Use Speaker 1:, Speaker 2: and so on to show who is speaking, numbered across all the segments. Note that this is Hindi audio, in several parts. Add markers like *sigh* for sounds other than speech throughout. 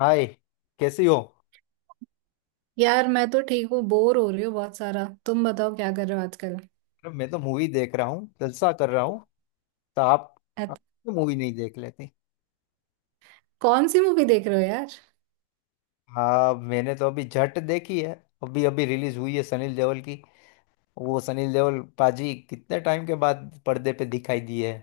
Speaker 1: हाय। कैसी हो?
Speaker 2: यार मैं तो ठीक हूँ, बोर हो रही हूँ बहुत सारा। तुम बताओ क्या कर रहे हो आजकल।
Speaker 1: अरे, मैं तो मूवी देख रहा हूँ, जलसा कर रहा हूँ। तो आप
Speaker 2: अत-
Speaker 1: तो मूवी नहीं देख लेती?
Speaker 2: कौन सी मूवी देख रहे हो यार।
Speaker 1: हाँ, मैंने तो अभी जट देखी है। अभी अभी रिलीज हुई है, सनील देओल की। वो सनील देओल पाजी कितने टाइम के बाद पर्दे पे दिखाई दी है।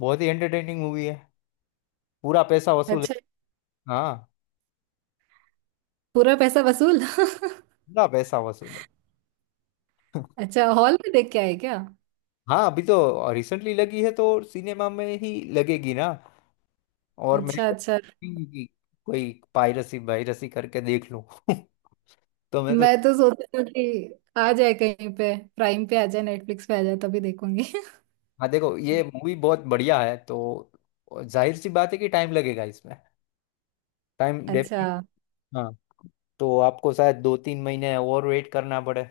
Speaker 1: बहुत ही एंटरटेनिंग मूवी है। पूरा पैसा वसूल है।
Speaker 2: अच्छा।
Speaker 1: हाँ,
Speaker 2: पूरा पैसा वसूल *laughs*
Speaker 1: पूरा पैसा वसूल है।
Speaker 2: अच्छा, हॉल में देख के आए क्या।
Speaker 1: हाँ, अभी तो रिसेंटली लगी है तो सिनेमा में ही लगेगी ना। और मैं
Speaker 2: अच्छा अच्छा।
Speaker 1: कोई पायरसी वायरसी करके देख लूं। *laughs* तो मैं तो
Speaker 2: मैं तो सोचती हूँ कि आ जाए कहीं पे, प्राइम पे आ जाए, नेटफ्लिक्स पे आ जाए तभी देखूंगी।
Speaker 1: हाँ, देखो, ये
Speaker 2: *laughs*
Speaker 1: मूवी बहुत बढ़िया है, तो जाहिर सी बात है कि टाइम लगेगा इसमें। टाइम
Speaker 2: अच्छा।
Speaker 1: डेफिनेट। हाँ, तो आपको शायद 2 3 महीने और वेट करना पड़े।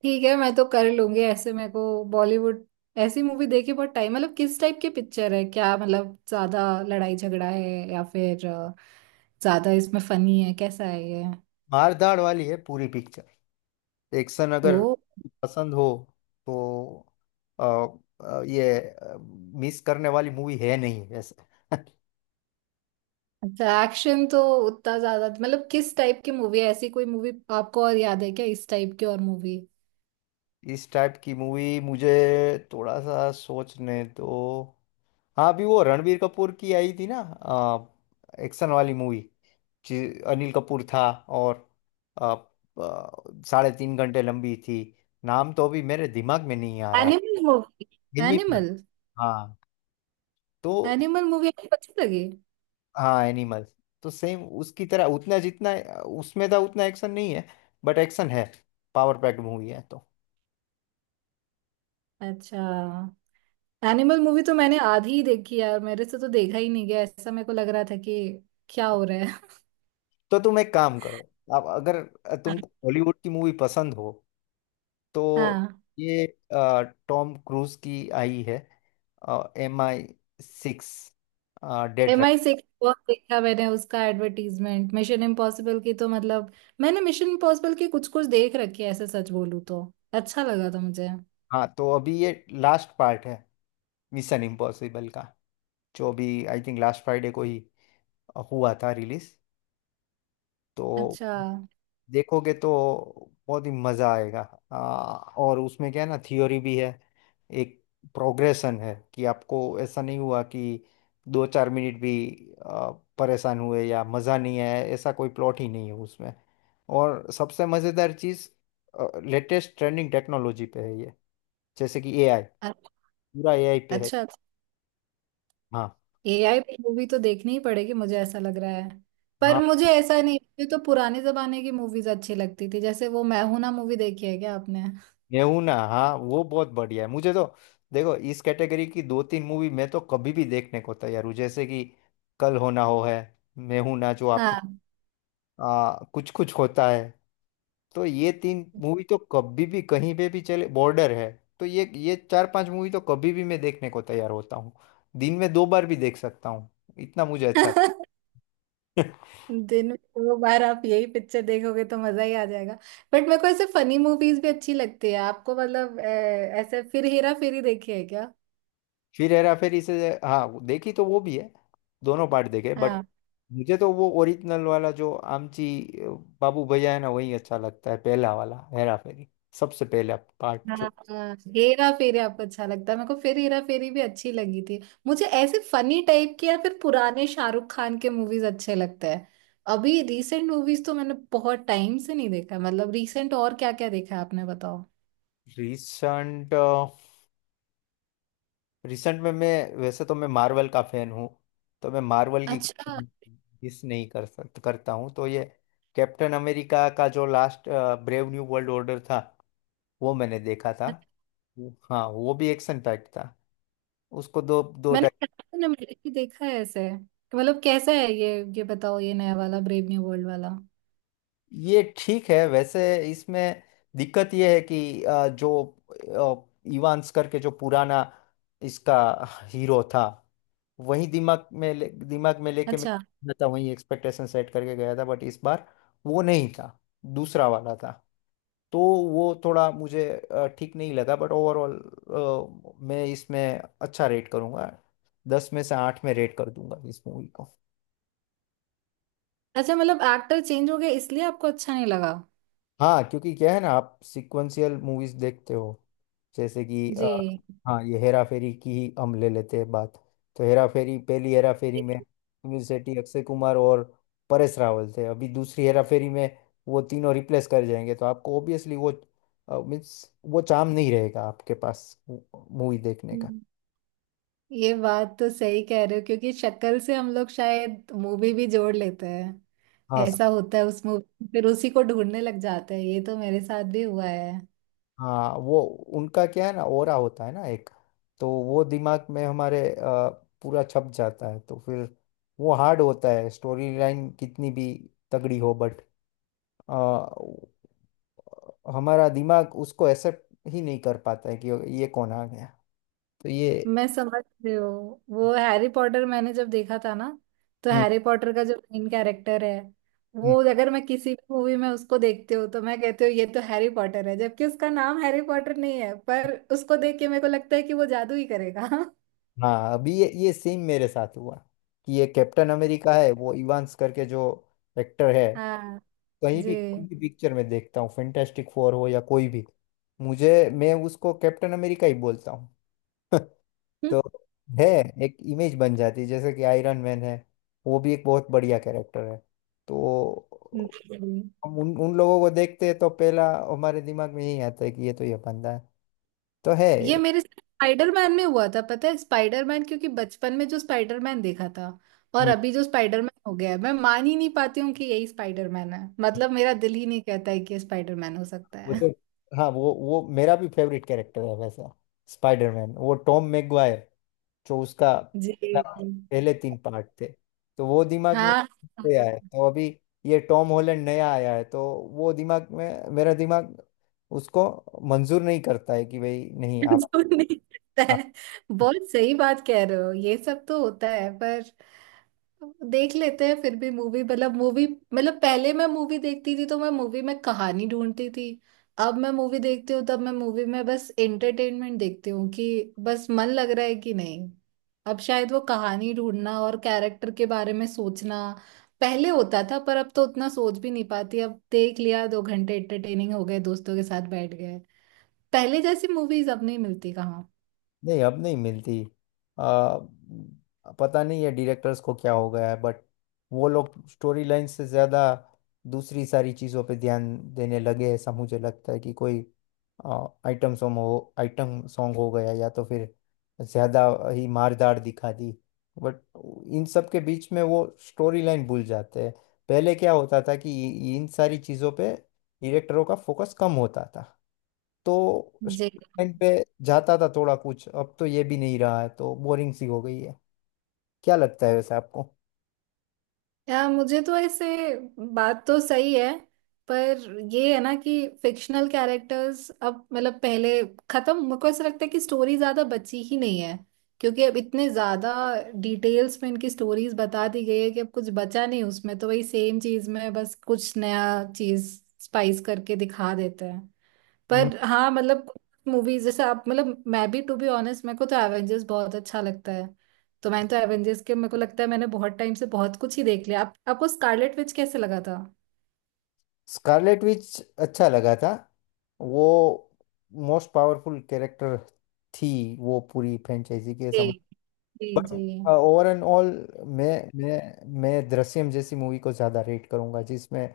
Speaker 2: ठीक है मैं तो कर लूंगी ऐसे। मेरे को बॉलीवुड ऐसी मूवी देखी बहुत टाइम। मतलब किस टाइप की पिक्चर है? क्या मतलब ज्यादा लड़ाई झगड़ा है या फिर ज्यादा इसमें फनी है? कैसा है ये?
Speaker 1: मार धाड़ वाली है पूरी पिक्चर। एक्शन
Speaker 2: ओ।
Speaker 1: अगर पसंद हो तो अ, ये मिस करने वाली मूवी है नहीं वैसे।
Speaker 2: अच्छा एक्शन तो उतना ज्यादा। मतलब किस टाइप की मूवी है? ऐसी कोई मूवी आपको और याद है क्या, इस टाइप की और मूवी?
Speaker 1: *laughs* इस टाइप की मूवी मुझे थोड़ा सा सोचने तो। हाँ, अभी वो रणबीर कपूर की आई थी ना, एक्शन वाली मूवी। अनिल कपूर था और अ, अ, 3.5 घंटे लंबी थी। नाम तो अभी मेरे दिमाग में नहीं आ रहा।
Speaker 2: Animal movie.
Speaker 1: एनिमल।
Speaker 2: एनिमल।
Speaker 1: हाँ। तो
Speaker 2: एनिमल मूवी आपको अच्छी लगी?
Speaker 1: हाँ, एनिमल तो सेम उसकी तरह, उतना जितना उसमें था उतना एक्शन नहीं है, बट एक्शन है। पावर पैक्ड मूवी है। तो
Speaker 2: अच्छा। एनिमल मूवी तो मैंने आधी ही देखी यार, मेरे से तो देखा ही नहीं गया। ऐसा मेरे को लग रहा था कि क्या हो रहा है।
Speaker 1: तो तुम एक काम करो। अब अगर तुमको
Speaker 2: *laughs*
Speaker 1: हॉलीवुड की मूवी पसंद हो तो
Speaker 2: हाँ।
Speaker 1: ये अ, टॉम क्रूज की आई है, MI6 dead.
Speaker 2: M I six बहुत देखा मैंने उसका एडवर्टीजमेंट, मिशन इम्पॉसिबल की। तो मतलब मैंने मिशन इम्पॉसिबल की कुछ कुछ देख रखी है ऐसे, सच बोलूं तो। अच्छा लगा था मुझे।
Speaker 1: हाँ, तो अभी ये लास्ट पार्ट है मिशन इम्पॉसिबल का, जो अभी आई थिंक लास्ट फ्राइडे को ही हुआ था रिलीज। तो
Speaker 2: अच्छा।
Speaker 1: देखोगे तो बहुत ही मज़ा आएगा। आ, और उसमें क्या है ना, थियोरी भी है, एक प्रोग्रेशन है कि आपको ऐसा नहीं हुआ कि 2 4 मिनट भी आ, परेशान हुए या मज़ा नहीं आया। ऐसा कोई प्लॉट ही नहीं है उसमें। और सबसे मज़ेदार चीज़, लेटेस्ट ट्रेंडिंग टेक्नोलॉजी पे है ये, जैसे कि एआई।
Speaker 2: अ-
Speaker 1: पूरा एआई पे है।
Speaker 2: अच्छा,
Speaker 1: हाँ।
Speaker 2: एआई पे मूवी तो देखनी ही पड़ेगी मुझे, ऐसा लग रहा है। पर मुझे ऐसा नहीं, मुझे तो पुराने जमाने की मूवीज अच्छी लगती थी। जैसे वो मैं हूं ना मूवी, देखी है क्या आपने?
Speaker 1: गेहूं ना, हाँ, वो बहुत बढ़िया है। मुझे तो देखो, इस कैटेगरी की दो तीन मूवी मैं तो कभी भी देखने को तैयार हूँ। जैसे कि कल होना हो है, मैं हूं ना, जो आप,
Speaker 2: हाँ।
Speaker 1: कुछ कुछ होता है। तो ये तीन मूवी तो कभी भी कहीं पे भी चले, बॉर्डर है। तो ये चार पांच मूवी तो कभी भी मैं देखने को तैयार होता हूँ। दिन में 2 बार भी देख सकता हूँ। इतना मुझे अच्छा।
Speaker 2: *laughs*
Speaker 1: *laughs*
Speaker 2: दिन में दो बार आप यही पिक्चर देखोगे तो मजा ही आ जाएगा। बट मेरे को ऐसे फनी मूवीज भी अच्छी लगती है। आपको मतलब ऐसे फिर हेरा फेरी देखी है क्या?
Speaker 1: फिर हेरा फेरी, से हाँ, वो देखी तो वो भी है। दोनों पार्ट देखे, बट
Speaker 2: हाँ।
Speaker 1: मुझे तो वो ओरिजिनल वाला जो आमची, अ, बाबू भैया है ना, वही अच्छा लगता है, पहला वाला हेरा फेरी, सबसे पहला पार्ट
Speaker 2: हाँ।
Speaker 1: जो।
Speaker 2: हाँ। हेरा फेरी आपको अच्छा लगता है, मेरे को फिर हेरा फेरी भी अच्छी लगी थी। मुझे ऐसे फनी टाइप के या फिर पुराने शाहरुख खान के मूवीज अच्छे लगते हैं। अभी रीसेंट मूवीज तो मैंने बहुत टाइम से नहीं देखा। मतलब रीसेंट और क्या क्या देखा है आपने, बताओ।
Speaker 1: रिसेंट रिसेंट में मैं, वैसे तो मैं मार्वल का फैन हूँ, तो मैं मार्वल की
Speaker 2: अच्छा।
Speaker 1: मिस नहीं कर सक करता हूँ। तो ये कैप्टन अमेरिका का जो last, brave new world order था, वो मैंने देखा था। हाँ, वो भी एक्शन पैक्ड था। उसको दो दो।
Speaker 2: मैंने कैप्टन अमेरिका देखा है ऐसे, मतलब कैसा है ये? ये बताओ, ये नया वाला ब्रेव न्यू वर्ल्ड वाला?
Speaker 1: ये ठीक है वैसे। इसमें दिक्कत ये है कि जो इवांस करके जो पुराना इसका हीरो था, वही दिमाग में लेके मैं
Speaker 2: अच्छा।
Speaker 1: गया था, वही एक्सपेक्टेशन सेट करके गया था, बट इस बार वो नहीं था, दूसरा वाला था। तो वो थोड़ा मुझे ठीक नहीं लगा, बट ओवरऑल मैं इसमें अच्छा रेट करूंगा। 10 में से 8 में रेट कर दूंगा इस मूवी को।
Speaker 2: अच्छा, मतलब एक्टर चेंज हो गया इसलिए आपको अच्छा नहीं लगा?
Speaker 1: हाँ, क्योंकि क्या है ना, आप सिक्वेंशियल मूवीज देखते हो, जैसे कि
Speaker 2: जी।
Speaker 1: हाँ, ये हेरा फेरी की ही हम ले लेते हैं बात। तो हेरा फेरी, पहली हेरा फेरी में सुनील शेट्टी, अक्षय कुमार और परेश रावल थे। अभी दूसरी हेरा फेरी में वो तीनों रिप्लेस कर जाएंगे, तो आपको ऑब्वियसली वो मीन्स वो चार्म नहीं रहेगा आपके पास मूवी देखने का।
Speaker 2: ये बात तो सही कह रहे हो, क्योंकि शक्ल से हम लोग शायद मूवी भी जोड़ लेते हैं।
Speaker 1: हाँ,
Speaker 2: ऐसा होता है उस मूवी, फिर उसी को ढूंढने लग जाते हैं। ये तो मेरे साथ भी हुआ है।
Speaker 1: हाँ, वो उनका क्या है ना, ओरा होता है ना एक, तो वो दिमाग में हमारे पूरा छप जाता है। तो फिर वो हार्ड होता है, स्टोरी लाइन कितनी भी तगड़ी हो बट हमारा दिमाग उसको एक्सेप्ट ही नहीं कर पाता है कि ये कौन आ गया। तो ये।
Speaker 2: मैं समझ रही हूँ। वो हैरी पॉटर मैंने जब देखा था ना, तो
Speaker 1: हम्म।
Speaker 2: हैरी पॉटर का जो मेन कैरेक्टर है,
Speaker 1: हम्म।
Speaker 2: वो अगर मैं किसी भी मूवी में उसको देखती हूँ तो मैं कहती हूँ ये तो हैरी पॉटर है। जबकि उसका नाम हैरी पॉटर नहीं है, पर उसको देख के मेरे को लगता है कि वो जादू ही करेगा। *laughs*
Speaker 1: हाँ, अभी ये सेम मेरे साथ हुआ कि ये कैप्टन अमेरिका है। वो इवांस करके जो एक्टर है,
Speaker 2: हाँ।
Speaker 1: कहीं भी कोई
Speaker 2: जी।
Speaker 1: भी पिक्चर में देखता हूँ, फैंटास्टिक फोर हो या कोई भी, मुझे मैं उसको कैप्टन अमेरिका ही बोलता हूँ। *laughs* तो है, एक इमेज बन जाती है। जैसे कि आयरन मैन है, वो भी एक बहुत बढ़िया कैरेक्टर है। तो
Speaker 2: *laughs*
Speaker 1: हम उन उन लोगों को देखते हैं तो पहला हमारे दिमाग में यही आता है कि ये तो ये बंदा है। तो है।
Speaker 2: ये मेरे साथ स्पाइडरमैन में हुआ था, पता है? स्पाइडरमैन क्योंकि बचपन में जो स्पाइडरमैन देखा था, और
Speaker 1: हम्म।
Speaker 2: अभी जो स्पाइडरमैन हो गया है, मैं मान ही नहीं पाती हूँ कि यही स्पाइडरमैन है। मतलब मेरा दिल ही नहीं कहता है कि ये स्पाइडरमैन हो सकता
Speaker 1: वो
Speaker 2: है।
Speaker 1: जो, हाँ, वो मेरा भी फेवरेट कैरेक्टर है वैसा। स्पाइडरमैन, वो टॉम मैगवायर जो उसका
Speaker 2: *laughs* जी
Speaker 1: पहले तीन पार्ट थे, तो वो दिमाग में
Speaker 2: हाँ,
Speaker 1: गया है, तो अभी ये टॉम हॉलैंड नया आया है, तो वो दिमाग में मेरा दिमाग उसको मंजूर नहीं करता है कि भाई नहीं, आप।
Speaker 2: जो नहीं होता
Speaker 1: हाँ,
Speaker 2: है। बहुत सही बात कह रहे हो, ये सब तो होता है। पर देख लेते हैं फिर भी मूवी, मतलब मूवी। मतलब पहले मैं मूवी देखती थी तो मैं मूवी में कहानी ढूंढती थी। अब मैं मूवी देखती हूँ तब मैं मूवी में बस एंटरटेनमेंट देखती हूँ, कि बस मन लग रहा है कि नहीं। अब शायद वो कहानी ढूंढना और कैरेक्टर के बारे में सोचना पहले होता था, पर अब तो उतना सोच भी नहीं पाती। अब देख लिया, दो घंटे एंटरटेनिंग हो गए, दोस्तों के साथ बैठ गए। पहले जैसी मूवीज अब नहीं मिलती कहाँ।
Speaker 1: नहीं अब नहीं मिलती। आ, पता नहीं है डायरेक्टर्स को क्या हो गया है, बट वो लोग स्टोरी लाइन से ज़्यादा दूसरी सारी चीज़ों पे ध्यान देने लगे। ऐसा मुझे लगता है कि कोई आइटम सॉन्ग हो, आइटम सॉन्ग हो गया, या तो फिर ज़्यादा ही मारदार दिखा दी, बट इन सब के बीच में वो स्टोरी लाइन भूल जाते हैं। पहले क्या होता था, कि इन सारी चीज़ों पे डायरेक्टरों का फोकस कम होता था, तो
Speaker 2: जी।
Speaker 1: टाइम पे जाता था थोड़ा कुछ। अब तो ये भी नहीं रहा है, तो बोरिंग सी हो गई है। क्या लगता है वैसे आपको?
Speaker 2: या मुझे तो ऐसे, बात तो सही है। पर ये है ना कि फिक्शनल कैरेक्टर्स अब, मतलब पहले खत्म। मेरे को ऐसा लगता है कि स्टोरी ज्यादा बची ही नहीं है, क्योंकि अब इतने ज्यादा डिटेल्स में इनकी स्टोरीज बता दी गई है कि अब कुछ बचा नहीं उसमें। तो वही सेम चीज में बस कुछ नया चीज स्पाइस करके दिखा देते हैं।
Speaker 1: हम्म।
Speaker 2: पर हाँ मतलब मूवीज जैसे आप, मतलब मैं भी टू बी ऑनेस्ट, मेरे को तो एवेंजर्स बहुत अच्छा लगता है। तो मैंने तो एवेंजर्स के, मेरे को लगता है मैंने बहुत टाइम से बहुत कुछ ही देख लिया। आप, आपको स्कारलेट विच कैसे लगा था?
Speaker 1: स्कारलेट विच अच्छा लगा था। वो मोस्ट पावरफुल कैरेक्टर थी, वो पूरी फ्रेंचाइजी के
Speaker 2: जी।
Speaker 1: समझ,
Speaker 2: जी
Speaker 1: बट
Speaker 2: जी।
Speaker 1: हाँ, ओवर एंड ऑल, मैं मैं दृश्यम जैसी मूवी को ज़्यादा रेट करूंगा जिसमें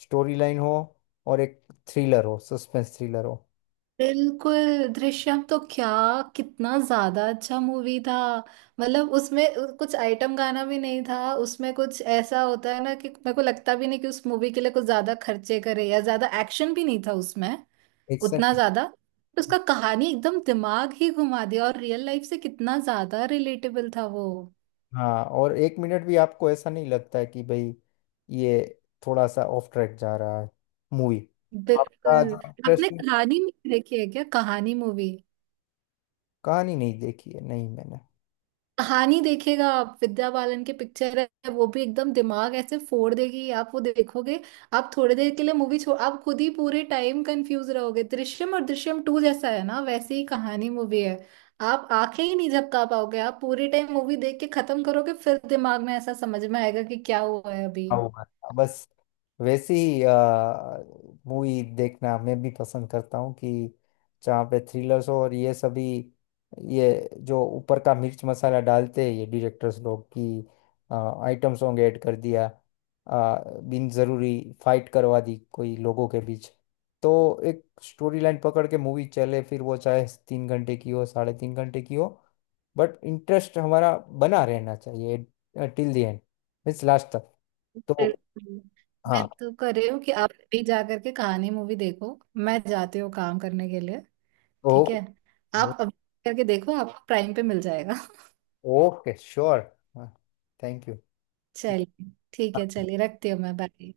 Speaker 1: स्टोरी लाइन हो और एक थ्रिलर हो, सस्पेंस थ्रिलर हो।
Speaker 2: बिल्कुल, दृश्यम तो क्या, कितना ज्यादा अच्छा मूवी था। मतलब उसमें कुछ आइटम गाना भी नहीं था। उसमें कुछ ऐसा होता है ना कि मेरे को लगता भी नहीं कि उस मूवी के लिए कुछ ज्यादा खर्चे करे, या ज्यादा एक्शन भी नहीं था उसमें
Speaker 1: एक्शन,
Speaker 2: उतना ज्यादा। तो उसका कहानी एकदम दिमाग ही घुमा दिया, और रियल लाइफ से कितना ज्यादा रिलेटेबल था वो।
Speaker 1: हाँ, और एक मिनट भी आपको ऐसा नहीं लगता है कि भाई, ये थोड़ा सा ऑफ ट्रैक जा रहा है मूवी, तो आपका
Speaker 2: बिल्कुल।
Speaker 1: जो हाँ इंटरेस्ट।
Speaker 2: आपने कहानी मूवी देखी है क्या, कहानी मूवी?
Speaker 1: कहानी नहीं देखी है, नहीं मैंने।
Speaker 2: कहानी देखेगा आप, विद्या बालन के पिक्चर है, वो भी एकदम दिमाग ऐसे फोड़ देगी आप वो देखोगे। आप थोड़ी देर के लिए मूवी छोड़, आप खुद ही पूरे टाइम कंफ्यूज रहोगे। दृश्यम और दृश्यम टू जैसा है ना, वैसे ही कहानी मूवी है। आप आंखें ही नहीं झपका पाओगे, आप पूरे टाइम मूवी देख के खत्म करोगे, फिर दिमाग में ऐसा समझ में आएगा कि क्या हुआ है अभी।
Speaker 1: हाँ, वो है। बस वैसी ही मूवी देखना मैं भी पसंद करता हूँ कि जहाँ पे थ्रिलर्स हो, और ये सभी, ये जो ऊपर का मिर्च मसाला डालते हैं ये डायरेक्टर्स लोग, की आइटम सॉन्ग ऐड कर दिया, आ, बिन जरूरी फाइट करवा दी कोई लोगों के बीच, तो एक स्टोरी लाइन पकड़ के मूवी चले, फिर वो चाहे 3 घंटे की हो, 3.5 घंटे की हो, बट इंटरेस्ट हमारा बना रहना चाहिए till the end, it's last तक। तो
Speaker 2: मैं
Speaker 1: हाँ।
Speaker 2: तो कर रही हूँ कि आप भी जा करके कहानी मूवी देखो। मैं जाती हूँ काम करने के लिए। ठीक
Speaker 1: ओ।
Speaker 2: है, आप अभी करके देखो, आपको प्राइम पे मिल जाएगा।
Speaker 1: ओके। श्योर। हाँ, थैंक यू।
Speaker 2: *laughs* चलिए ठीक है, चलिए रखती हूँ मैं, बाय।